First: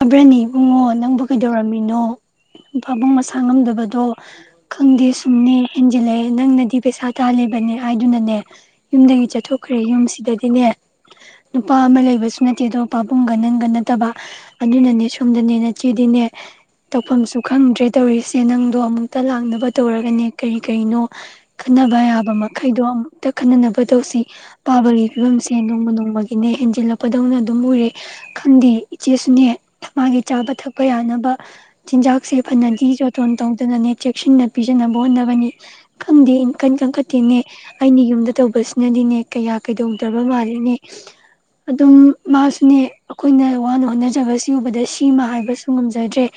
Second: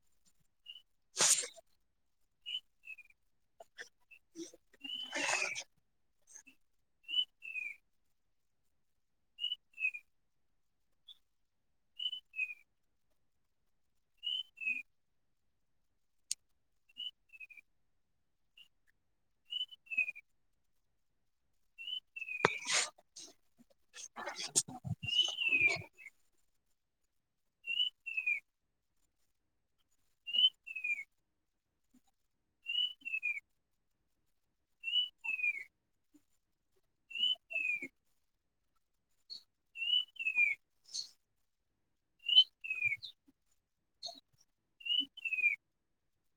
ꯌꯥꯕ꯭ꯔꯅꯤ ꯏꯕꯨꯡꯉꯣ ꯅꯪꯕꯨ ꯀꯩꯗꯧꯔꯝꯃꯤꯅꯣ ꯄꯥꯕꯨꯡ ꯃꯁꯥ ꯉꯝꯗꯕꯗꯣ ꯈꯪꯗꯦ ꯁꯨꯝꯅꯦ ꯍꯦꯟꯖꯤꯜꯂꯛꯑꯦ ꯅꯪꯅꯗꯤ ꯄꯩꯁꯥ ꯇꯥꯜꯂꯤꯕꯅꯦ ꯍꯥꯏꯗꯨꯅꯅꯦ ꯌꯨꯝꯗꯒꯤ ꯆꯠꯊꯣꯛꯈ꯭ꯔꯦ ꯌꯨꯝꯁꯤꯗꯗꯤꯅꯦ ꯅꯨꯄꯥ ꯑꯃ ꯂꯩꯕꯁꯨ ꯅꯠꯇꯦ ꯑꯗꯣ ꯄꯥꯕꯨꯡꯒ ꯅꯪꯒ ꯅꯠꯇꯕ ꯑꯗꯨꯅꯅꯦ ꯁꯣꯝꯗꯅꯦ ꯅ ꯏꯆꯦꯗꯤꯅꯦ ꯇꯧꯐꯝꯁꯨ ꯈꯪꯗ꯭ꯔꯦ ꯇꯧꯔꯤꯁꯦ ꯅꯪꯗꯣ ꯑꯃꯨꯛꯇ ꯂꯥꯛꯅꯕ ꯇꯧꯔꯒꯅꯦ ꯀꯔꯤ ꯀꯔꯤꯅꯣ ꯈꯟꯅꯕ ꯌꯥꯕ ꯃꯈꯩꯗꯣ ꯑꯃꯨꯛꯇ ꯈꯟꯅꯅꯕ ꯇꯧꯁꯤ ꯄꯥꯕꯒꯤ ꯐꯤꯕꯝꯁꯦ ꯅꯣꯡꯃ ꯅꯣꯡꯃꯒꯤꯅꯦ ꯍꯦꯟꯖꯤꯜꯂꯛꯄꯗꯧꯅ ꯑꯗꯨꯝ ꯎꯔꯦ ꯈꯪꯗꯦ ꯏꯆꯦꯁꯨꯅꯦ ꯃꯥꯒꯤ ꯆꯥꯕ ꯊꯛꯄ ꯌꯥꯅꯕ ꯆꯤꯟꯖꯥꯛꯁꯦ ꯐꯅꯗꯤꯤ ꯆꯇꯣꯟ ꯇꯧꯗꯅꯅꯦ ꯆꯦꯛꯁꯤꯟꯅ ꯄꯤꯖꯅꯕ ꯍꯣꯠꯅꯕꯅꯤ ꯈꯪꯗꯦ ꯏꯟꯟ ꯀꯟꯈꯠꯇꯦꯅꯦ ꯑꯩꯅ ꯌꯨꯝꯗ ꯇꯧꯕꯁꯤꯅꯗꯤꯅꯦ ꯀꯌꯥ ꯀꯩꯗꯧꯗ꯭ꯔꯕ ꯃꯥꯜꯂꯤꯅꯦ ꯑꯗꯨꯝ ꯃꯥꯁꯨꯅꯦ ꯑꯩꯈꯣꯏꯅ ꯋꯥꯅ ꯍꯣꯠꯅꯖꯕꯁꯤ ꯆꯨꯕꯗ ꯁꯤꯃ ꯍꯥꯏꯕꯁꯨ ꯉꯝꯖꯗ꯭ꯔꯦ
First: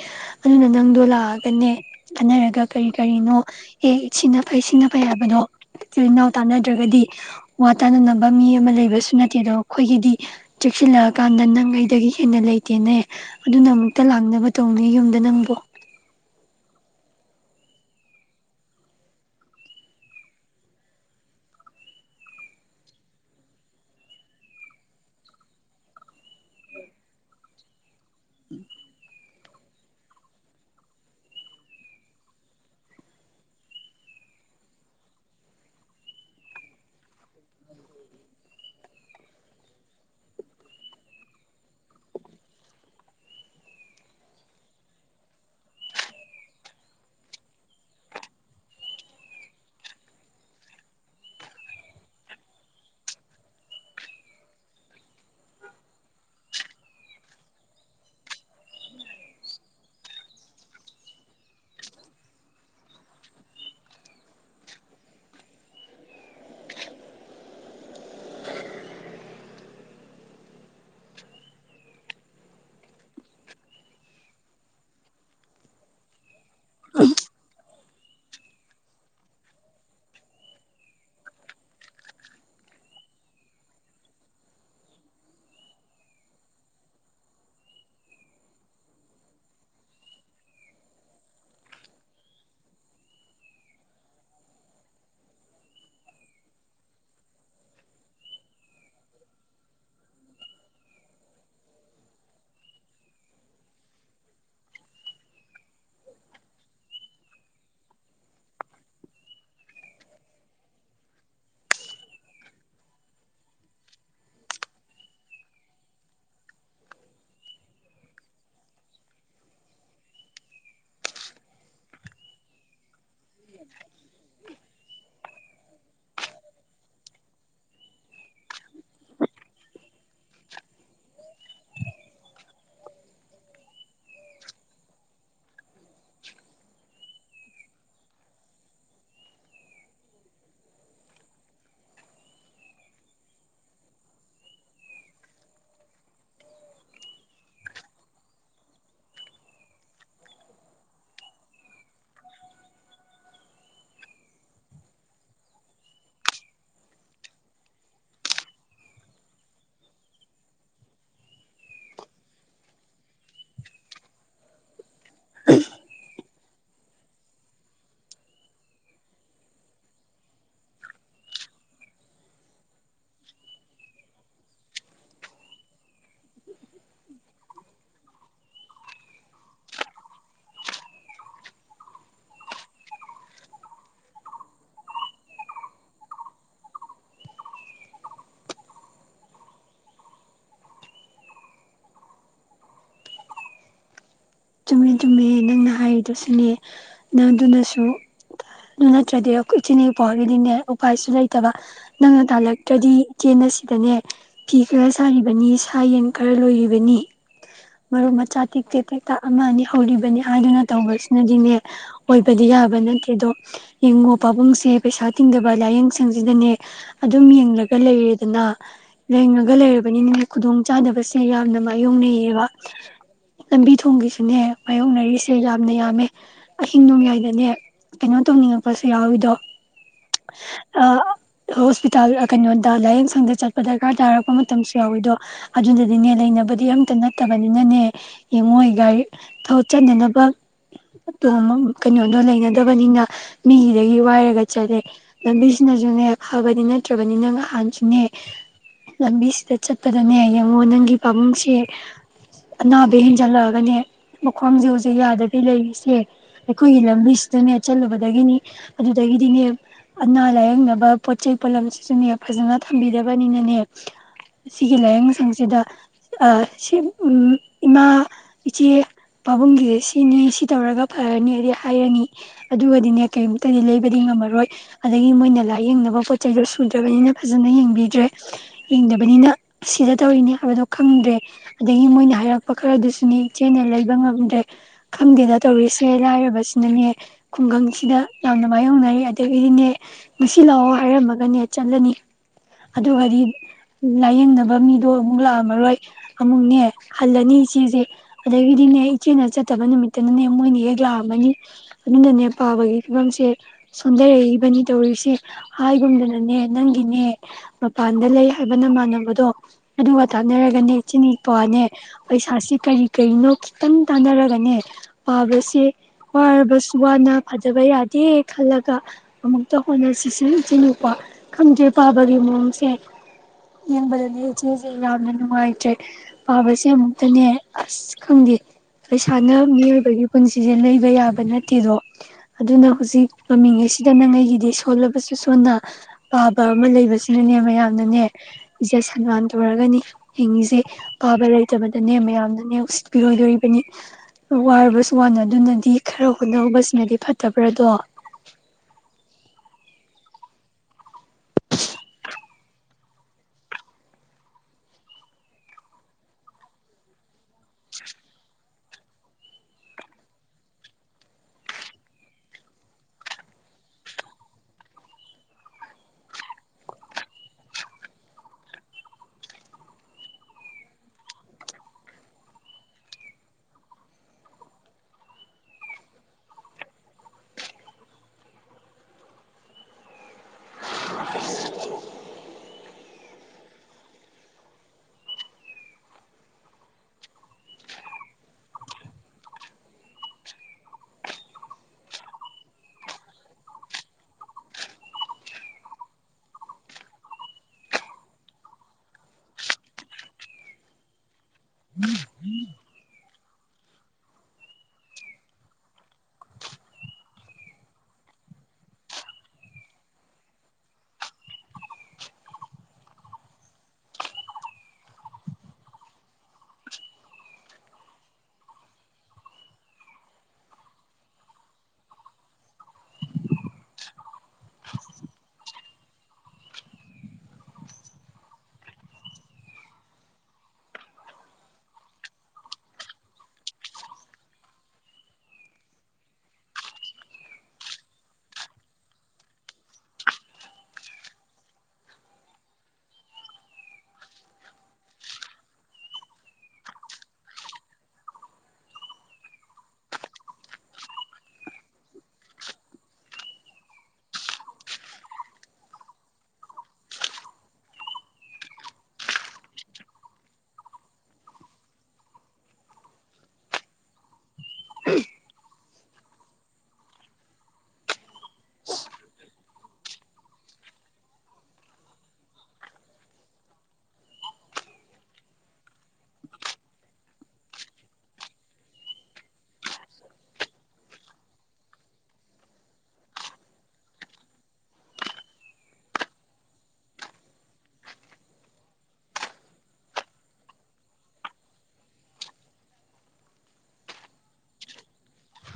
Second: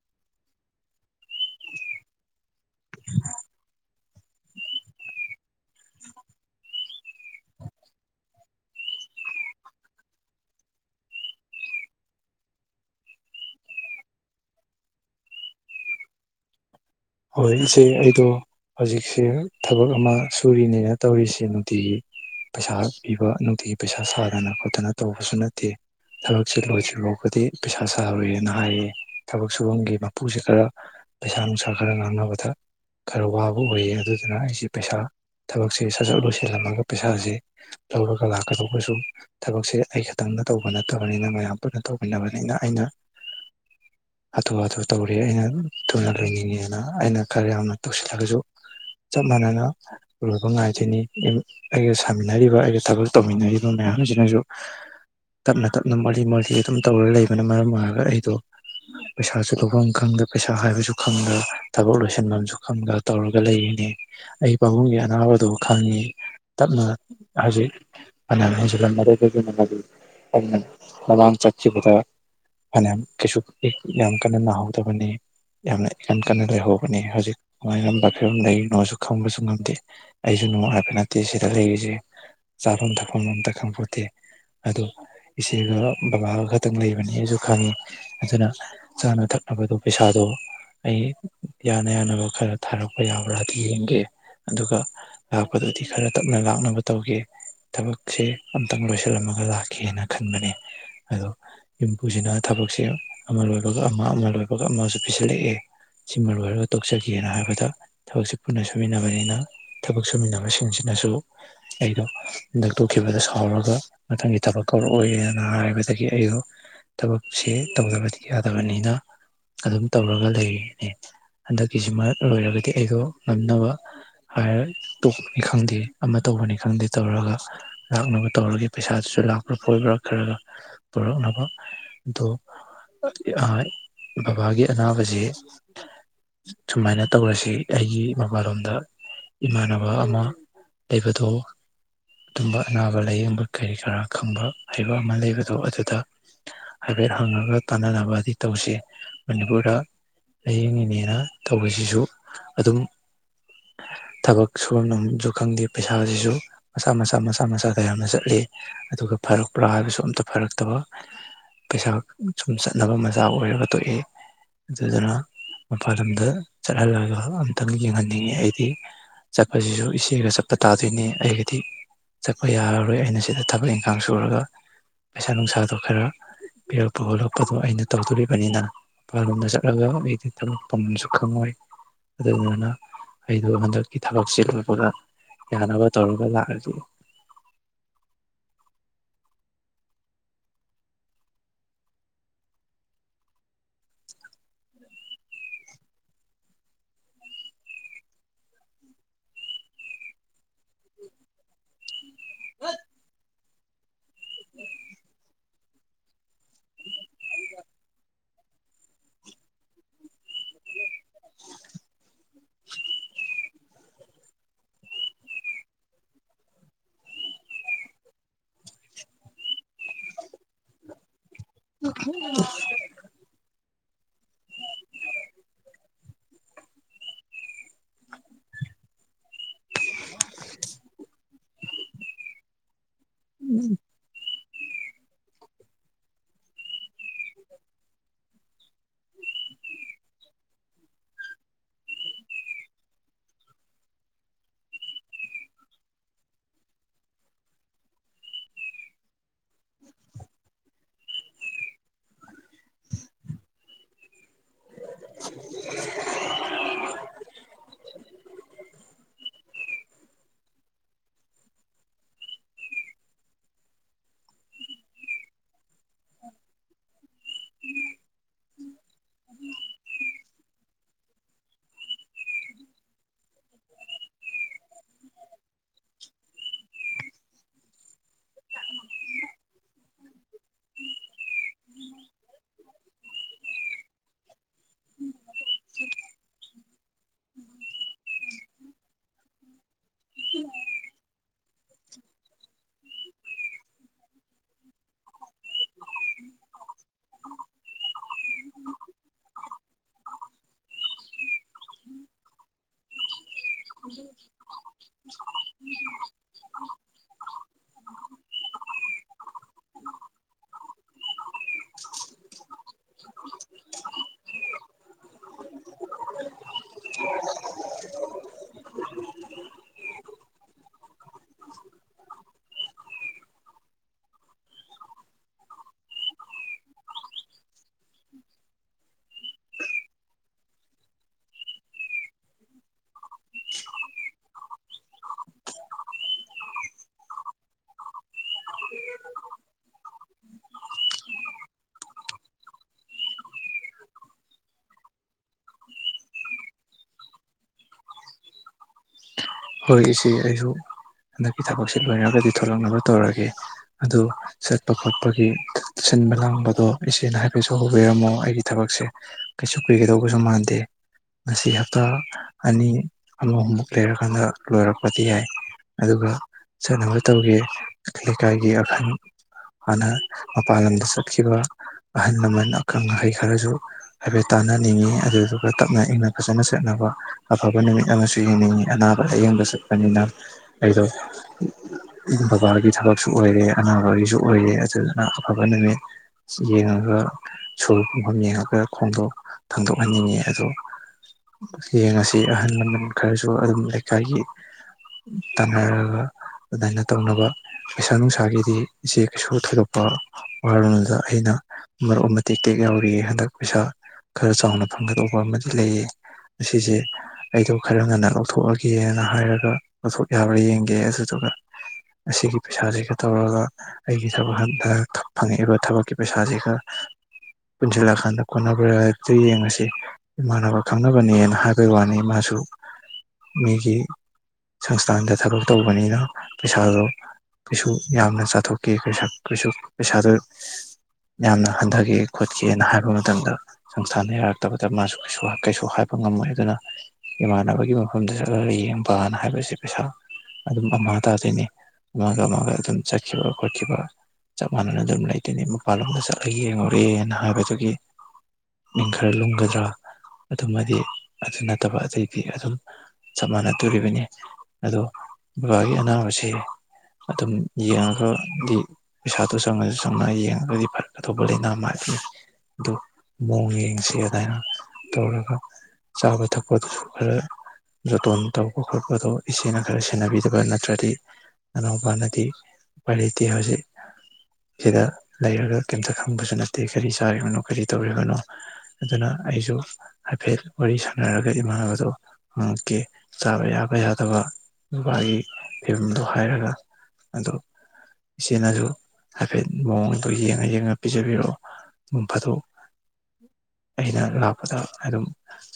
ꯑꯗꯨꯅ ꯅꯪꯗꯣ ꯂꯥꯛꯑꯒꯅꯦ ꯈꯟꯅꯔꯒ ꯀꯔꯤ ꯀꯔꯤꯅꯣ ꯑꯦ ꯁꯤꯅ ꯐꯩ ꯁꯤꯅ ꯐꯩ ꯍꯥꯏꯕꯗꯣ ꯏꯆꯤꯜ ꯏꯅꯥꯎ ꯇꯥꯟꯅꯗ꯭ꯔꯒꯗꯤ ꯋꯥ ꯇꯥꯅꯅꯕ ꯃꯤ ꯑꯃ ꯂꯩꯕꯁꯨ ꯅꯠꯇꯦ ꯑꯗꯣ ꯑꯩꯈꯣꯏꯒꯤꯗꯤ ꯆꯦꯛꯁꯤꯜꯂꯛꯑꯀꯥꯟꯗ ꯅꯪ ꯑꯩꯗꯒꯤ ꯍꯦꯟꯅ ꯂꯩꯇꯦꯅꯦ ꯑꯗꯨꯅ ꯑꯃꯨꯛꯇ ꯂꯥꯡꯅꯕ ꯇꯧꯅꯤ ꯌꯨꯝꯗ ꯅꯪꯕꯣ ꯍꯣꯏ ꯏꯆꯦ ꯑꯩꯗꯣ ꯍꯧꯖꯤꯛꯁꯦ ꯊꯕꯛ ꯑꯃ ꯁꯨꯔꯤꯅꯦꯅ ꯇꯧꯔꯤꯁꯤꯦ ꯅꯨꯡꯇꯤꯒꯤ ꯄꯩꯁꯥ ꯄꯤꯕ ꯅꯨꯡꯇꯤꯒꯤ ꯄꯩꯁꯥ ꯁꯥꯗꯅ ꯈꯣꯠꯇꯅ ꯇꯧꯕꯁꯨ ꯅꯠꯇꯦ ꯊꯕꯛꯁꯦ ꯂꯣꯏꯁꯨ ꯂꯧꯕꯗꯤ ꯄꯩꯁꯥ ꯍꯥꯥꯁꯥ ꯍꯅ ꯍꯥꯏꯌꯦ ꯊꯕꯛ ꯁꯨꯕꯒꯤ ꯃꯄꯨꯁꯤꯦ ꯈꯔ ꯄꯩꯁꯥ ꯅꯨꯡꯁꯥ ꯈꯔ ꯉꯥꯡꯅꯕꯗ ꯈꯔ ꯋꯥꯕ ꯑꯣꯏꯌꯦ ꯑꯗꯨꯗꯨꯅ ꯑꯩꯁꯤꯦ ꯄꯩꯁꯥ ꯊꯕꯛꯁꯦ ꯁꯠ ꯁꯠ ꯂꯣꯏꯁꯤꯜꯂꯝꯃꯒ ꯄꯩꯁꯥꯁꯦ ꯂꯧꯔꯒ ꯂꯥꯛꯀꯗꯧꯕꯁꯨ ꯊꯕꯛꯁꯦ ꯑꯩ ꯈꯛꯇꯪꯗ ꯇꯧꯕ ꯅꯠꯇꯕꯅꯤꯅ ꯃꯌꯥꯝ ꯄꯨꯟꯅ ꯇꯧꯃꯤꯟꯅꯕꯅꯤꯅ ꯑꯩꯅ ꯍꯥꯊꯨ ꯍꯥꯊꯨ ꯇꯧꯔꯦ ꯑꯩꯅ ꯊꯨꯅ ꯂꯩꯅꯤꯡꯉꯦ ꯑꯩꯅ ꯈꯔ ꯌꯥꯝꯅ ꯇꯧꯁꯤꯜꯂꯒꯁꯨ ꯆꯞ ꯃꯥꯟꯅꯅ ꯂꯣꯏꯕ ꯉꯥꯏꯇꯣꯏꯅꯤ ꯑꯩꯒ ꯁꯥꯃꯤꯟꯅꯔꯤꯕ ꯑꯩꯒ ꯊꯕꯛ ꯇꯧꯃꯤꯟꯅꯔꯤꯕ ꯃꯌꯥꯝꯁꯤꯅꯁꯨ ꯇꯞꯅ ꯇꯞꯅ ꯃꯔꯤ ꯃꯂꯤ ꯑꯗꯨꯝ ꯇꯧꯔ ꯂꯩꯕꯅ ꯃꯔꯝ ꯑꯣꯏꯔꯒ ꯑꯩꯗꯣ ꯄꯩꯁꯥꯁꯨ ꯂꯨꯐꯝ ꯈꯪꯗ ꯄꯩꯁꯥ ꯍꯥꯏꯕꯁꯨ ꯈꯪꯗ ꯊꯕꯛ ꯂꯣꯏꯁꯤꯟꯕꯨ ꯈꯪꯗ ꯇꯧꯔꯒ ꯂꯩꯔꯤꯅꯤ ꯑꯩ ꯄꯥꯕꯨꯡꯒꯤ ꯑꯅꯥꯕꯗꯨ ꯈꯪꯉꯤ ꯇꯞꯅ ꯍꯧꯖꯤꯛ ꯐꯅꯌꯥꯝ ꯍꯦꯟꯖꯤꯜꯂꯝꯂꯗꯒꯤ ꯑꯩꯅ ꯃꯃꯥꯡ ꯆꯠꯈꯤꯕꯗ ꯐꯅꯌꯥꯝ ꯀꯩꯁꯨ ꯌꯥꯝ ꯀꯟꯅ ꯍꯧꯗꯕꯅꯤ ꯌꯥꯝꯅ ꯀꯟꯅ ꯂꯩꯍꯧꯕꯅꯦ ꯍꯧꯖꯤꯛ ꯀꯃꯥꯏꯅꯔꯝꯕ ꯐꯤꯕꯝ ꯂꯩꯔꯤꯅꯣꯁꯨ ꯈꯪꯕꯁꯨ ꯉꯝꯗꯦ ꯑꯩꯁꯨ ꯅꯨꯡꯉꯥꯏꯕ ꯅꯠꯇꯦ ꯁꯤꯗ ꯂꯩꯔꯤꯁꯦ ꯆꯥꯐꯝ ꯊꯛꯐꯝ ꯑꯝꯇ ꯈꯪꯄꯠꯇꯦ ꯑꯗꯨ ꯏꯆꯦꯒ ꯕꯕꯥꯒ ꯈꯛꯇꯪ ꯂꯩꯕꯅꯤ ꯑꯩꯁꯨ ꯈꯪꯉꯤ ꯑꯗꯨꯅ ꯆꯥꯅ ꯊꯛꯅꯕꯗꯣ ꯄꯩꯁꯥꯗꯣ ꯑꯩ ꯌꯥꯅ ꯌꯥꯅꯕ ꯈꯔ ꯊꯥꯔꯛꯄ ꯌꯥꯕ꯭ꯔꯥꯗꯤ ꯌꯦꯡꯒꯦ ꯑꯗꯨꯒ ꯂꯥꯛꯄꯗꯗꯤ ꯈꯔ ꯇꯞꯅ ꯂꯥꯛꯅꯕ ꯇꯧꯒꯦ ꯊꯕꯛꯁꯦ ꯑꯝꯇꯪ ꯂꯣꯏꯁꯤꯜꯂꯝꯃꯒ ꯂꯥꯛꯀꯦꯅ ꯈꯟꯕꯅꯦ ꯑꯗꯣ ꯌꯨꯝ ꯄꯨꯁꯤꯅ ꯊꯕꯛꯁꯦ ꯑꯃ ꯂꯣꯏꯕꯒ ꯑꯃ ꯑꯃ ꯂꯣꯏꯕꯒ ꯑꯃꯁꯨ ꯄꯤꯁꯜꯂꯛꯑꯦ ꯁꯤ ꯃꯔ ꯑꯣꯏꯔꯒ ꯇꯣꯛꯆꯒꯦꯅ ꯍꯥꯏꯕꯗ ꯊꯕꯛꯁꯦ ꯄꯨꯟꯅ ꯁꯨꯃꯤꯟꯅꯕꯅꯤꯅ ꯊꯕꯛ ꯁꯨꯃꯤꯟꯅꯕꯁꯤꯡꯁꯤꯅꯁꯨ ꯑꯩꯗꯣ ꯗꯛ ꯇꯣꯛꯈꯤꯕꯗ ꯁꯥꯎꯔꯒ ꯃꯊꯪꯒꯤ ꯊꯕꯛ ꯀꯧꯔꯛꯑꯣꯏꯅ ꯍꯥꯏꯕꯗꯒꯤ ꯑꯩꯗꯣ ꯊꯕꯛꯁꯦ ꯇꯧꯗꯕꯗꯤ ꯌꯥꯗꯕꯅꯤꯅ ꯑꯗꯨꯝ ꯇꯧꯔꯒ ꯂꯩꯔꯤ ꯍꯟꯗꯛꯀꯤꯁꯤꯃ ꯂꯣꯏꯔꯒꯗꯤ ꯑꯩꯗꯣ ꯉꯝꯅꯕ ꯍꯥꯏꯔ ꯇ ꯅꯤ ꯈꯪꯗꯦ ꯑꯃ ꯇꯧꯕꯅꯤ ꯈꯪꯗꯦ ꯇꯧꯔꯒ ꯂꯥꯛꯅꯕ ꯇꯧꯔꯒ ꯄꯩꯁꯥꯗꯨꯁꯨ ꯂꯥꯛꯄ꯭ꯔꯥ ꯐꯣꯏꯕ꯭ꯔꯥ ꯈꯔꯒ ꯄꯨꯔꯛꯅꯕ ꯑꯗꯣ ꯑꯥ ꯕꯕꯥꯒꯤ ꯑꯅꯥꯕꯁꯤ ꯁꯨꯃꯥꯏꯅ ꯇꯧꯔꯁꯤ ꯑꯩꯒꯤ ꯃꯄꯥꯟꯂꯣꯝꯗ ꯏꯃꯥꯟꯅꯕ ꯑꯃ ꯂꯩꯕꯗꯣ ꯑꯗꯨꯝꯕ ꯑꯅꯥꯕ ꯂꯥꯏꯌꯦꯡꯕ ꯀꯔꯤ ꯀꯔꯥ ꯈꯪꯕ ꯍꯩꯕ ꯑꯃ ꯂꯩꯕꯗꯣ ꯑꯗꯨꯗ ꯍꯥꯏꯐꯦꯠ ꯍꯪꯉꯒ ꯇꯥꯟꯅꯅꯕꯗꯤ ꯇꯧꯁꯦ ꯃꯅꯤꯄꯨꯔꯗ ꯂꯥꯏꯌꯦꯡꯉꯤꯅꯦꯅ ꯇꯧꯕꯁꯤꯁꯨ ꯑꯗꯨꯝ ꯊꯕꯛ ꯁꯨꯕꯝ ꯅꯣꯝꯕꯝꯁꯨ ꯈꯪꯗꯦ ꯄꯩꯁꯥꯁꯤꯁꯨ ꯃꯆꯥꯥ ꯃꯆꯥ ꯃꯆꯥ ꯃꯆꯥ ꯀꯌꯥꯃ ꯆꯠꯂꯤ ꯑꯗꯨꯒ ꯐꯔꯛꯄ꯭ꯔꯥ ꯍꯥꯏꯕꯁꯨ ꯑꯝꯇ ꯐꯔꯛꯇꯕ ꯄꯩꯁꯥ ꯁꯨꯝ ꯆꯠꯅꯕ ꯃꯆꯥꯛ ꯑꯣꯏꯔꯒ ꯇꯣꯛꯏ ꯑꯗꯨꯗꯨꯅ ꯃꯄꯥꯟꯂꯣꯝꯗꯥ ꯆꯠꯍꯜꯂꯒ ꯑꯝꯇꯪ ꯌꯦꯡꯍꯟꯅꯤꯡꯉꯤ ꯑꯩꯗꯤ ꯆꯠꯄꯁꯤꯁꯨ ꯏꯆꯦꯒ ꯆꯠꯄ ꯇꯥꯗꯣꯏꯅꯦ ꯑꯩꯒꯗꯤ ꯆꯠꯄ ꯌꯥꯔꯔꯣꯏ ꯑꯩꯅ ꯁꯤꯗ ꯊꯕꯛ ꯏꯪꯈꯥꯡ ꯁꯨꯔꯒ ꯄꯩꯁꯥ ꯅꯨꯡꯁꯥꯗꯣ ꯈꯔ ꯄꯤꯔꯛꯄ ꯈꯣꯠꯂꯛꯄꯗꯣ ꯑꯩꯅ ꯇꯧꯗꯣꯔꯤꯕꯅꯤꯅ ꯃꯄꯥꯟꯜ ꯂꯣꯝꯗ ꯆꯠꯂꯒ ꯊꯕꯛ ꯇꯧꯕꯝꯁꯨ ꯈꯪꯉꯣꯏ ꯑꯗꯨꯗꯨꯅ ꯑꯩꯗꯣ ꯍꯟꯗꯛꯀꯤ ꯊꯕꯛꯁꯤꯦ ꯂꯨꯕꯗ ꯌꯥꯅꯕ ꯇꯧꯔꯒ ꯂꯥꯛꯑꯒ ꯆꯨꯝꯃꯦ ꯆꯨꯝꯃꯦ ꯅꯪꯅ ꯍꯥꯏꯔꯤꯗꯨꯁꯨꯅꯦ ꯅꯪ ꯑꯗꯨꯅꯁꯨ ꯑꯗꯨ ꯅꯠꯇ꯭ꯔꯗꯤ ꯏꯆꯤ ꯏ ꯄꯣꯛꯒꯤꯗꯤꯅꯦ ꯎꯄꯥꯏꯁꯨ ꯂꯩꯇꯕ ꯅꯪꯅ ꯇꯥꯜꯂꯛꯇ꯭ꯔꯗꯤ ꯏꯆꯦꯅ ꯁꯤꯗ ꯑꯅꯦ ꯐꯤ ꯈꯔꯥ ꯁꯔꯤꯕꯅꯤ ꯁꯥ ꯌꯦꯟ ꯈꯔ ꯂꯣꯏꯔꯤꯕꯅꯤ ꯃꯔꯨꯞ ꯃꯆꯥ ꯇꯦꯛ ꯇꯦꯛ ꯇꯦꯛ ꯍꯇꯥꯥꯛ ꯑꯃ ꯑꯅꯤ ꯍꯧꯔꯤꯕꯅꯤ ꯍꯥꯏꯗꯨꯅ ꯇꯧꯕꯁꯤꯅꯗꯤꯅꯦ ꯑꯣꯏꯕꯗꯤ ꯌꯥꯕ ꯅꯠꯇ꯭ꯔꯦ ꯑꯗꯣ ꯌꯦꯡꯉꯣ ꯄꯥꯕꯨꯡꯁꯦ ꯄꯩꯁꯥ ꯇꯤꯡꯗꯕ ꯂꯥꯏꯌꯦꯡꯁꯪꯁꯤꯗꯅꯦ ꯑꯗꯨꯝ ꯌꯦꯡꯂꯡꯒ ꯂꯩꯔꯦꯗꯅ ꯌꯦꯡꯉꯒ ꯂꯩꯔꯕꯅꯤꯅꯦ ꯈꯨꯗꯣꯡ ꯆꯥꯗꯕꯁꯦ ꯌꯥꯝꯅ ꯃꯥꯏꯌꯣꯛꯅꯩꯑꯦꯕ ꯂꯝꯕꯤ ꯊꯣꯡ ꯊꯨꯝꯒꯤꯁꯨꯅꯦ ꯃꯥꯌꯣꯛꯅꯔꯤꯁꯦ ꯌꯥꯝꯅ ꯌꯥꯝꯃꯦ ꯑꯍꯤꯡ ꯅꯣꯡꯌꯥꯏꯗꯅꯦ ꯀꯩꯅꯣ ꯇꯧꯅꯤꯡꯉꯛꯄꯁꯨ ꯌꯥꯎꯋꯤꯗꯣ ꯍꯣꯁꯄꯤꯇꯥꯜ ꯀꯩꯅꯣꯗ ꯂꯥꯏꯌꯦꯡ ꯁꯪꯗ ꯆꯠꯄ ꯗꯔꯀꯥꯔ ꯇꯥꯔꯛꯄ ꯃꯇꯝꯁꯨ ꯌꯥꯎꯏꯗꯣ ꯑꯗꯨꯗꯗꯤꯅꯦ ꯂꯩꯅꯕꯗꯤ ꯑꯝꯇ ꯅꯠꯇꯕꯅꯤꯅꯅꯦ ꯌꯦꯡꯉꯣꯏ ꯒꯥꯔꯤ ꯊ ꯆꯅꯅꯕ ꯀꯩꯅꯣꯗꯣ ꯂꯩꯅꯗꯕꯅꯤꯅ ꯃꯤꯒꯤꯗꯒꯤ ꯋꯥꯏꯔꯒ ꯆꯠꯂꯦ ꯂꯝꯕꯤꯁꯤꯅꯁꯨꯅꯦ ꯐꯕꯅꯤ ꯅꯠꯇ꯭ꯔꯕꯅꯤ ꯅꯪ ꯑꯍꯥꯟꯁꯨꯅꯦ ꯂꯝꯕꯤꯁꯤꯗ ꯆꯠꯄꯗꯅꯦ ꯌꯦꯡꯉꯣ ꯅꯪꯒꯤ ꯄꯥꯕꯨꯡꯁꯦ ꯑꯅꯥꯕ ꯍꯦꯟꯖꯜꯂꯛ ꯅꯦ ꯃꯈꯣꯡꯁꯦ ꯍꯧꯖꯤꯛ ꯌꯥꯗꯕꯤ ꯂꯩꯔꯤꯁꯦ ꯑꯩꯈꯣꯏꯒꯤ ꯂꯝꯕꯤꯁꯤꯗꯅꯦ ꯆꯠꯂꯨꯕꯗꯒꯤꯅꯤ ꯑꯗꯨꯗꯒꯤꯗꯤꯅꯦ ꯑꯅꯥ ꯂꯥꯏꯌꯦꯡꯅꯕ ꯄꯣꯠ ꯆꯩ ꯄꯣꯠꯂꯝꯁꯤꯁꯨꯅꯦ ꯐꯖꯅ ꯊꯝꯕꯤꯗꯕꯅꯤꯅꯅꯦ ꯁꯤꯒꯤ ꯂꯥꯏꯌꯦꯡꯁꯪꯁꯤꯗ ꯏꯃꯥ ꯏꯆꯦ ꯄꯥꯕꯨꯡꯒꯤꯁꯦ ꯁꯤꯅꯤ ꯁꯤ ꯇꯧꯔꯒ ꯐꯔꯅꯤꯗꯤ ꯍꯥꯏꯔꯅꯤ ꯑꯗꯨꯒꯗꯤꯅꯦ ꯀꯔꯤꯝꯇꯗꯤ ꯂꯩꯕꯗꯤ ꯉꯝꯃꯔꯣꯏ ꯑꯗꯒꯤ ꯃꯣꯏꯅ ꯂꯥꯏꯌꯦꯡꯅꯕ ꯄꯣꯠ ꯆꯩꯗꯣ ꯁꯨꯗ꯭ꯔꯕꯅꯤꯅ ꯐꯖꯅ ꯌꯦꯡꯕꯤꯗ꯭ꯔꯦ ꯌꯦꯡꯗꯕꯅꯤꯅ ꯁꯤꯗ ꯇꯧꯔꯤꯅꯦ ꯍꯥꯏꯕꯗꯣ ꯈꯪꯗ꯭ꯔꯦ ꯑꯗꯒꯤ ꯃꯣꯏꯅ ꯍꯥꯏꯔꯛꯄ ꯈꯔꯗꯨꯁꯨꯅꯤ ꯏꯆꯦꯅꯦ ꯂꯩꯕ ꯉꯝꯗ꯭ꯔꯦ ꯈꯪꯗꯦꯅ ꯇꯧꯔꯤꯁꯦ ꯂꯥꯏꯔꯕꯁꯤꯅꯅꯦ ꯈꯨꯡꯒꯪꯁꯤꯗ ꯌꯥꯝꯅ ꯃꯥꯥꯏꯌꯣꯛꯅꯔꯤ ꯑꯗꯨꯗꯒꯤꯗꯤꯅꯦ ꯉꯁꯤ ꯂꯥꯛꯑꯣ ꯍꯥꯏꯔꯝꯃꯒ ꯅꯦ ꯆꯠꯂꯅꯤ ꯑꯗꯨꯒꯗꯤ ꯂꯥꯏꯌꯦꯡꯅꯕ ꯃꯤꯗꯣ ꯑꯃꯨꯛ ꯂꯥꯛꯑꯝꯃꯔꯣꯏ ꯑꯃꯨꯛꯅꯦ ꯍꯜꯂꯅꯤ ꯁꯤꯁꯦ ꯑꯗꯒꯤꯗꯤꯅꯦ ꯏꯆꯦꯅ ꯆꯠꯇꯕ ꯅꯨꯃꯤꯠꯇꯅꯅꯦ ꯃꯣꯏꯅ ꯍꯦꯛ ꯂꯥꯛꯑꯝꯃꯅꯤ ꯑꯗꯨꯅꯅꯦ ꯄꯥꯕꯒꯤ ꯐꯤꯕꯝꯁꯦ ꯁꯣꯟꯊꯔꯛꯏꯕꯅꯤ ꯇꯧꯔꯤꯁꯤꯦ ꯍꯥꯏꯒꯨꯝꯗꯅꯅꯦ ꯅꯪ ꯒꯤꯅꯦ ꯃꯄꯥꯟꯗ ꯂꯩ ꯍꯥꯏꯕ ꯅꯃꯥꯟꯅꯕꯗꯣ ꯑꯗꯨꯒ ꯇꯥꯅꯔꯒꯅꯦ ꯏꯆꯤꯟ ꯏ ꯀ꯭ꯋꯥꯅꯦ ꯄꯩꯁꯥꯁꯤ ꯀꯔꯤ ꯀꯩꯅꯣ ꯈꯤꯇꯪ ꯇꯥꯟꯅꯔꯒꯅꯦ ꯄꯥꯕꯁꯦ ꯋꯥꯔꯕꯁꯨ ꯋꯥꯅ ꯐꯗꯕ ꯌꯥꯗꯦ ꯈꯜꯂꯒ ꯑꯃꯨꯛꯇ ꯍꯣꯠꯅꯁꯤꯁꯨ ꯏꯆꯤꯅꯨꯄ ꯈꯪꯗꯦ ꯄꯥꯕꯒꯤ ꯃꯑꯣꯡꯁꯦ ꯌꯦꯡꯕꯗꯗꯤ ꯏꯆꯦꯁꯦ ꯌꯥꯝꯅ ꯅꯨꯡꯉꯥꯏꯇ꯭ꯔꯦ ꯄꯥꯕꯁꯦ ꯑꯃꯨꯛꯇꯅꯦ ꯑꯁ ꯈꯪꯗꯦ ꯄꯁꯥꯅ ꯃꯤꯑꯣꯏꯕꯒꯤ ꯄꯨꯟꯁꯤꯁꯦ ꯂꯩꯕ ꯌꯥꯕ ꯅꯠꯇꯦꯗꯣ ꯑꯗꯨꯅ ꯍꯧꯖꯤꯛ ꯃꯃꯤꯉꯩꯁꯤꯗꯅ ꯑꯩꯒꯤꯗꯤ ꯁꯣꯜꯂꯕꯁꯨ ꯁꯣꯟꯅ ꯄꯥꯕ ꯑꯃ ꯂꯩꯕꯁꯤꯅꯅꯦ ꯃꯌꯥꯝꯅꯅꯦ ꯏꯖꯠ ꯁꯟꯃꯥꯟ ꯇꯧꯔꯒꯅꯤ ꯍꯤꯡꯉꯤꯁꯦ ꯄꯥꯕ ꯂꯩꯇꯕꯗꯅꯦ ꯃꯌꯥꯝꯅ ꯁꯤꯠꯄꯤꯔꯣꯏꯗꯣꯔꯤꯕꯅꯤ ꯋꯥꯔꯕꯁꯨ ꯋꯥꯅ ꯑꯗꯨꯅꯗꯤ ꯈꯔ ꯍꯣꯠꯅꯧꯕꯁꯤꯅꯗꯤ ꯐꯠꯇꯕ꯭ꯔꯥꯗꯣ ꯍꯣꯏ ꯏꯆꯦ ꯑꯩꯁꯨ ꯍꯟꯗꯛꯀꯤ ꯊꯕꯛꯁꯦ ꯂꯣꯏꯅꯔꯒꯗꯤ ꯊꯣꯛꯂꯛꯅꯕ ꯇꯧꯔꯒꯦ ꯑꯗꯨ ꯆꯠꯄ ꯈꯣꯠꯄꯒꯤ ꯁꯤꯟꯕ ꯂꯥꯡꯕꯗꯣ ꯏꯆꯦꯅ ꯍꯥꯏꯠ ꯀꯩꯁꯨ ꯍꯧꯕꯤꯔꯝꯃꯣ ꯑꯩꯒꯤ ꯊꯕꯛꯁꯦ ꯀꯩꯁꯨ ꯀꯨꯏꯒꯗꯧꯕꯁꯨ ꯃꯥꯟꯗꯦ ꯉꯁꯤ ꯍꯞꯇꯥ ꯑꯅꯤ ꯑꯃꯃꯨꯛ ꯂꯩꯔꯀꯥꯟꯗ ꯂꯣꯏꯔꯛꯄꯗꯤ ꯌꯥꯏ ꯑꯗꯨꯒ ꯆꯠꯅꯕ ꯇꯧꯒ ꯂꯩꯀꯥꯏꯒꯤ ꯑꯈꯜ ꯍꯥꯟꯅ ꯃꯄꯥꯟ ꯂꯝꯗ ꯆꯠꯈꯤꯕ ꯑꯍꯜ ꯂꯃꯟ ꯑꯈꯪ ꯑꯍꯩ ꯈꯔꯁꯨ ꯍꯥꯏꯐꯦꯠ ꯇꯥꯟꯅꯅꯤꯡꯉꯤ ꯑꯗꯨꯗꯨꯒ ꯇꯞꯅ ꯏꯪꯅ ꯐꯖꯅ ꯆꯠꯅꯕ ꯑꯐꯕ ꯅꯨꯃꯤꯠ ꯑꯃꯁꯨ ꯌꯦꯡꯅꯤꯡꯉꯤ ꯑꯅꯥꯕ ꯑꯌꯦꯡꯕ ꯆꯠꯄꯅꯤꯅ ꯑꯩꯗꯣ ꯕꯕꯥꯒꯤ ꯊꯕꯛꯁꯨ ꯑꯣꯏꯔꯦ ꯑꯅꯥꯕꯒꯤꯁꯨ ꯑꯣꯏꯔꯦ ꯑꯗꯨꯗꯨꯅ ꯑꯐꯕ ꯅꯨꯃꯤꯠ ꯌꯦꯡꯉꯒ ꯁꯣꯔ ꯈꯨꯝꯐꯝ ꯌꯦꯡꯉꯒ ꯈꯣꯡꯗꯣꯛ ꯊꯥꯡꯗꯣꯛꯍꯟꯅꯤꯡꯉꯦ ꯑꯗꯣ ꯌꯦꯡꯉꯁꯤ ꯑꯍꯜ ꯂꯃꯟ ꯈꯔꯁꯨ ꯁꯨ ꯑꯗꯨꯝ ꯂꯩꯀꯥꯏꯒꯤ ꯇꯥꯟꯅꯔꯒ ꯑꯗꯨꯃꯥꯏꯅ ꯇꯧꯅꯕ ꯄꯩꯁꯥ ꯅꯨꯡꯁꯥꯒꯤꯗꯤ ꯏꯆꯦ ꯀꯩꯁꯨ ꯊꯣꯏꯗꯣꯛꯄ ꯋꯥꯜꯔꯂꯣꯟꯗꯨꯗ ꯑꯩꯅ ꯃꯔꯨꯞ ꯃꯇ ꯇꯦꯛ ꯇꯦꯛ ꯌꯥꯎꯔꯤꯌꯦ ꯍꯟꯗꯛ ꯄꯩꯁꯥ ꯈꯔ ꯆꯥꯎꯅ ꯐꯪꯒꯗꯧꯕ ꯑꯃꯗꯤ ꯂꯩꯌꯦ ꯃꯁꯤꯁꯦ ꯑꯩꯗꯣ ꯈꯔ ꯉꯟꯅ ꯂꯧꯊꯣꯛꯑꯒꯦꯅ ꯍꯥꯏꯔꯒ ꯂꯧꯊꯣꯛ ꯌꯥꯕ꯭ꯔꯥ ꯌꯦꯡꯒꯦ ꯑꯗꯨꯗꯨꯒ ꯑꯁꯤꯒꯤ ꯄꯩꯁꯥꯁꯤꯒ ꯇꯧꯔꯒ ꯑꯩꯒꯤ ꯊꯕꯛ ꯍꯟ ꯐꯪꯉꯛꯏꯕ ꯊꯕꯛꯀꯤ ꯄꯩꯁꯥꯁꯤꯒ ꯄꯨꯟꯁꯤꯜꯂꯛꯀꯥꯟꯗ ꯀꯣꯟꯅꯕ꯭ꯔꯗꯨ ꯌꯦꯡꯉꯁꯤ ꯏꯃꯥꯟꯅꯕ ꯈꯪꯅꯕꯅꯦꯅ ꯍꯥꯏꯕꯒꯤ ꯋꯥꯅꯤ ꯃꯥꯁꯨ ꯃꯤꯒꯤ ꯁꯪꯁꯊꯥꯟꯗ ꯊꯕꯛ ꯇꯧꯕꯅꯤꯅ ꯄꯩꯁꯥꯗꯣ ꯀꯩꯁꯨ ꯌꯥꯝꯅ ꯆꯥꯊꯣꯛꯀꯦꯩ ꯀꯩꯁꯨ ꯄꯩꯁꯥꯗꯨ ꯌꯥꯝꯅ ꯍꯟꯊꯒꯦ ꯈꯣꯠꯀꯦꯅ ꯍꯥꯏꯕ ꯃꯇꯝꯗ ꯁꯪꯁꯊꯥꯟꯗ ꯌꯥꯔꯛꯇꯕꯗ ꯃꯥꯁꯨꯩ ꯀꯩꯁꯨ ꯍꯥꯏꯕ ꯉꯝꯃꯣꯏ ꯑꯗꯨꯅ ꯏꯃꯥꯟꯅꯕꯒꯤ ꯃꯐꯝꯗ ꯆꯠꯂꯒ ꯌꯦꯡꯕꯅ ꯍꯥꯏꯕꯁꯦ ꯄꯩꯁꯥ ꯑꯗꯨꯝ ꯑꯃ ꯇꯥꯗꯣꯏꯅꯤ ꯑꯃꯒ ꯑꯃꯒ ꯑꯗꯨꯝ ꯆꯠꯈꯤꯕ ꯈꯣꯠꯈꯤꯕ ꯆꯞ ꯃꯥꯟꯅꯅ ꯑꯗꯨꯝ ꯂꯩꯇꯣꯏꯅꯤ ꯃꯄꯥꯟꯂꯣꯝꯗ ꯆꯠꯂꯒ ꯌꯦꯡꯉꯨꯔꯦꯅ ꯍꯥꯏꯕꯗꯨꯒꯤ ꯃꯤ ꯈꯔ ꯂꯨꯝꯒꯗ꯭ꯔꯥ ꯑꯗꯨꯃꯗꯤ ꯑꯗꯨ ꯅꯠꯇꯕ ꯑꯗꯩꯗꯤ ꯑꯗꯨꯝ ꯆꯞ ꯃꯥꯟꯅꯗꯣꯔꯤꯕꯅꯤ ꯑꯗꯣ ꯕꯕꯥꯒꯤ ꯑꯅꯥꯕꯁꯤ ꯑꯗꯨꯝ ꯌꯦꯡꯉꯒꯗꯤ ꯄꯩꯁꯥꯗꯣ ꯆꯪꯉꯁꯨ ꯆꯪꯉ ꯌꯦꯡꯉꯒꯗꯤ ꯐꯔꯛꯀꯗꯧꯕ ꯂꯥꯏꯅꯥ ꯃꯥ ꯑꯗꯨ ꯃꯑꯣꯡ ꯌꯦꯡꯁꯤ ꯑꯗꯨꯃꯥꯏꯅ ꯇꯧꯔꯒ ꯆꯥꯕ ꯊꯛꯄꯗꯨꯁꯨ ꯈꯔ ꯖꯣꯇꯣꯟ ꯇꯧꯕ ꯈꯣꯠꯄꯗꯣ ꯏꯆꯦꯅ ꯈꯔ ꯁꯦꯟꯅꯕꯤꯗꯕ ꯅꯠꯇ꯭ꯔꯗꯤ ꯑꯅꯧꯄꯥꯅꯗꯤ ꯎꯥꯏ ꯂꯩꯇꯦ ꯍꯧꯖꯤꯛ ꯁꯤꯗ ꯂꯩꯔꯒ ꯀꯩꯝꯇ ꯈꯪꯕꯁꯨ ꯅꯠꯇꯦ ꯀꯔꯤ ꯆꯥꯔꯤꯕꯅꯣ ꯀꯔꯤ ꯇꯧꯔꯤꯕꯅꯣ ꯑꯗꯨꯅ ꯑꯩꯁꯨ ꯍꯥꯏꯐꯦꯠ ꯋꯥꯔꯤ ꯁꯥꯟꯅꯔꯒ ꯏꯃꯥꯟꯅꯕꯗꯣ ꯍꯪꯉꯛꯀꯦ ꯆꯥꯕ ꯌꯥꯕ ꯌꯥꯗꯕ ꯕꯥꯒꯤ ꯐꯤꯕꯝꯗꯣ ꯍꯥꯏꯔꯒ ꯑꯗꯨ ꯏꯆꯦꯅꯁꯨ ꯍꯥꯏꯐꯦꯠ ꯃꯑꯣꯡꯗꯣ ꯌꯦꯡꯉ ꯌꯦꯡꯉ ꯄꯤꯖꯕꯤꯔꯛꯑꯣ ꯑꯗꯨꯝ ꯐꯗꯣꯛ ꯑꯩꯅ ꯂꯥꯛꯄꯗ ꯑꯗꯨꯝ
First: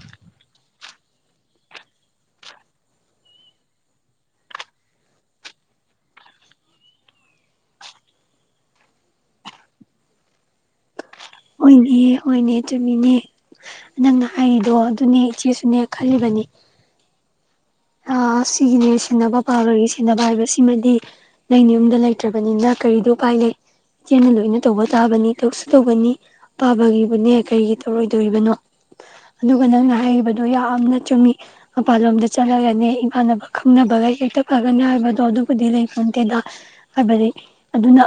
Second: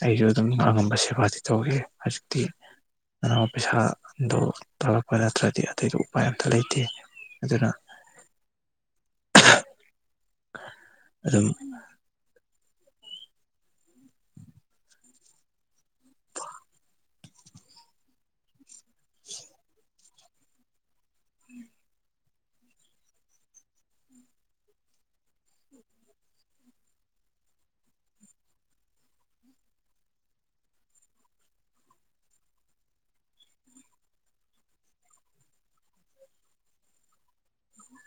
ꯑꯩꯁꯨ ꯑꯗꯨꯝ ꯑꯉꯝꯕ ꯁꯦꯕꯥꯗꯤ ꯇꯧꯒ ꯍꯧꯖꯤꯛꯇꯤ ꯑꯅꯧꯕ ꯄꯩꯁꯥꯗꯣ ꯇꯧꯂꯛꯄ ꯅꯠꯇ꯭ꯔꯗꯤ ꯑꯇꯩꯗꯤ ꯎꯄꯥꯏ ꯑꯝꯇ ꯂꯩꯇꯦ ꯑꯗꯨꯅ ꯑꯗꯨꯝ ꯍꫭꯏꯅꯦ -ꯍꫭꯏꯅꯦ꯫ ꯆꯨꯝꯃꯤꯅꯦ ꯅꯪꯅ ꯍꯥꯏꯔꯤꯗꯣ ꯑꯗꯨꯅꯦ ꯏꯆꯦꯁꯨꯅꯦ ꯈꯜꯂꯤꯕꯅꯦ꯫ ꯑꯥ ꯁꯤꯒꯤꯅꯦ ꯁꯤꯟꯅꯕ ꯄꯥꯕꯒꯤ ꯁꯤꯟꯅꯕ ꯍꯥꯏꯕꯁꯤꯃꯗꯤ ꯅꯪꯪꯅꯗꯤ ꯌꯨꯝꯗ ꯂꯩꯇ꯭ꯔꯕꯅꯤꯅ ꯀꯔꯤꯗꯤ ꯎꯄꯥꯏ ꯂꯩ ꯏꯆꯦꯅ ꯂꯣꯏꯅ ꯇꯧꯕ ꯇꯥꯕꯅꯤ ꯇꯧꯁꯨ ꯇꯧꯒꯅꯤ ꯄꯥꯕꯒꯤꯕꯨꯅꯦ ꯀꯔꯤꯒꯤ ꯇꯧꯔꯣꯏꯗꯣꯔꯤꯕꯅꯣ ꯑꯗꯨꯒ ꯅꯪꯅ ꯍꯥꯏꯈꯤꯕꯗꯣ ꯌꯥꯝꯅ ꯆꯨꯝꯃꯤ ꯃꯄꯥꯟꯂꯣꯝꯗ ꯆꯠꯂꯒꯅꯦ꯫ ꯐꯥꯟꯅꯕ ꯈꯪꯅꯕꯒ ꯍꯦꯛꯇ ꯐꯒꯅꯤ ꯍꯥꯏꯕꯗꯣ ꯑꯗꯨꯕꯨꯗꯤ ꯂꯩ ꯈꯣꯟꯇꯦꯗ ꯍꯥꯏꯕꯗꯤ ꯑꯗꯨꯅ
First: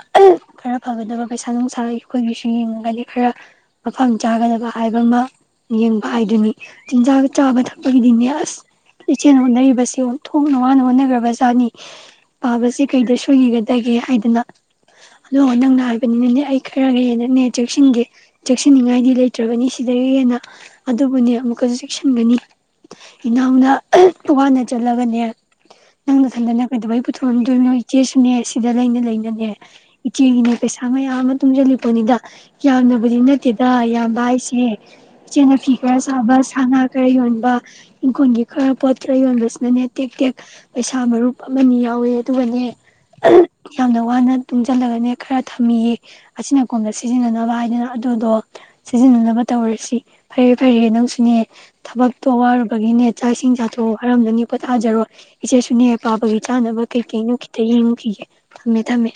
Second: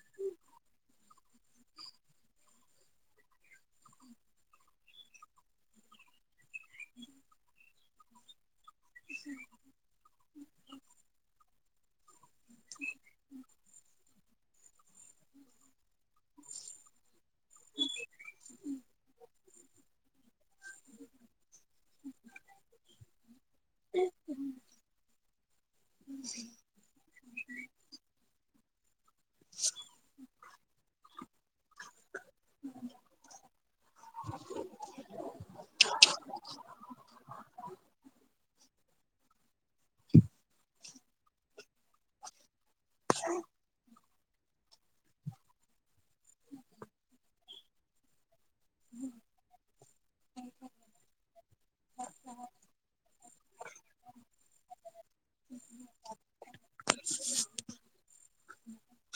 ꯈꯔ ꯐꯒꯗꯕ ꯄꯩꯁꯥ ꯅꯨꯡꯁꯥ ꯑꯩꯈꯣꯏꯒꯤꯁꯨ ꯌꯦꯡꯉꯒꯗꯤ ꯈꯔ ꯃꯐꯝ ꯆꯥꯒꯗꯕ ꯍꯥꯏꯕ ꯑꯃ ꯌꯦꯡꯕ ꯍꯥꯏꯗꯨꯅꯤ ꯆꯤꯟꯖꯥꯛ ꯆꯥꯕ ꯊꯛꯄꯒꯤꯗꯤꯅꯦ ꯑꯁ꯫ ꯏꯆꯦꯅꯅꯕꯁ ꯊꯣꯡꯅ ꯋꯥꯅ ꯍꯣꯠꯅꯈ꯭ꯔꯕꯖꯥꯠꯅꯤ ꯄꯥꯕꯁꯤ ꯀꯩꯗ ꯁꯣꯏꯈꯤꯒꯗꯒꯦ ꯍꯥꯏꯗꯅ ꯑꯗꯣ ꯅꯪꯅ ꯍꯥꯏꯕꯅꯤꯅꯅꯦ ꯑꯩ ꯈꯔꯒ ꯍꯦꯟꯅꯅꯦ ꯆꯦꯛꯁꯤꯟꯒꯦ ꯆꯦꯛꯁꯤꯟꯅꯤꯡꯉꯥꯏꯗꯤ ꯂꯩꯇ꯭ꯔꯕꯅꯤ ꯁꯤꯗꯒꯤ ꯍꯦꯟꯅ ꯑꯗꯨꯕꯨꯅꯦ ꯑꯃꯨꯛꯀꯁꯨ ꯆꯦꯛꯁꯤꯟꯒꯅꯤ ꯏꯅꯥꯎꯅ ꯄꯋꯥꯥꯟꯅ ꯂꯒꯅꯦ ꯅꯪꯅꯊꯟꯗꯅ ꯀꯩꯗꯧꯕꯩ ꯄꯨꯊꯣꯔꯝꯗꯣꯏꯅꯣ ꯏꯆꯦꯁꯨꯅꯦ ꯑꯦ ꯑꯁꯤꯗ ꯂꯩꯅ ꯂꯩꯅꯤ ꯏꯆꯦ ꯄꯩꯁꯥ ꯃꯌꯥꯝ ꯑꯃ ꯇꯨꯡꯁꯤꯂꯛꯄꯅꯤꯗ ꯌꯥꯝꯅꯕꯗꯤ ꯅꯠꯇꯦꯗ ꯌꯥꯝꯕ ꯍꯥꯏꯁꯦ ꯏꯆꯦꯟꯅꯅꯥꯄꯤꯤ ꯈꯔ ꯆꯥꯕ ꯁꯥ ꯉꯥ ꯈꯔ ꯌꯣꯟꯕ ꯏꯪꯈꯣꯜꯒꯤ ꯈꯔ ꯄꯣꯠ ꯆꯍꯤ ꯍꯗꯦ ꯑꯗꯨꯅꯦ ꯇꯦꯛ ꯇꯦꯛ ꯄꯩꯁꯥ ꯃꯔꯨꯞ ꯑꯃꯅꯤ ꯌꯥꯎꯋꯦ ꯑꯗꯨꯒꯅꯦ ꯌꯥꯝꯅ ꯋꯥꯅ ꯇꯨꯡꯁꯤꯜꯂꯒꯅꯦ ꯈꯔ ꯊꯝꯃꯤꯌꯦ ꯑꯁꯤꯅ ꯀꯣꯟꯗ ꯁꯤꯖꯤꯟꯅꯅꯕ ꯍꯥꯏꯗꯅ ꯑꯗꯨꯗꯣ ꯁꯤꯖꯤꯟꯅꯅꯕ ꯇꯧꯔꯁꯤ ꯐꯔꯦ ꯐꯔꯦ ꯅꯪꯁꯨꯅꯦ ꯊꯕꯛꯇꯣ ꯋꯥꯔꯨꯕꯒꯤꯅꯦ ꯆꯥꯛ ꯏꯁꯤꯡ ꯆꯥꯊꯣꯛ ꯋꯥꯔꯝꯗꯅꯤ ꯐꯠꯥꯖꯔꯣꯏ ꯏꯆꯦꯁꯨꯨꯅꯦꯌꯥ ꯄꯥꯕꯒꯤ ꯆꯥꯅꯕ ꯀꯩꯀꯩ ꯅꯨꯡꯈꯤꯗ ꯌꯦꯡꯉꯨꯈꯤꯒꯦ ꯊꯝꯃꯦ ꯊꯝꯃꯦ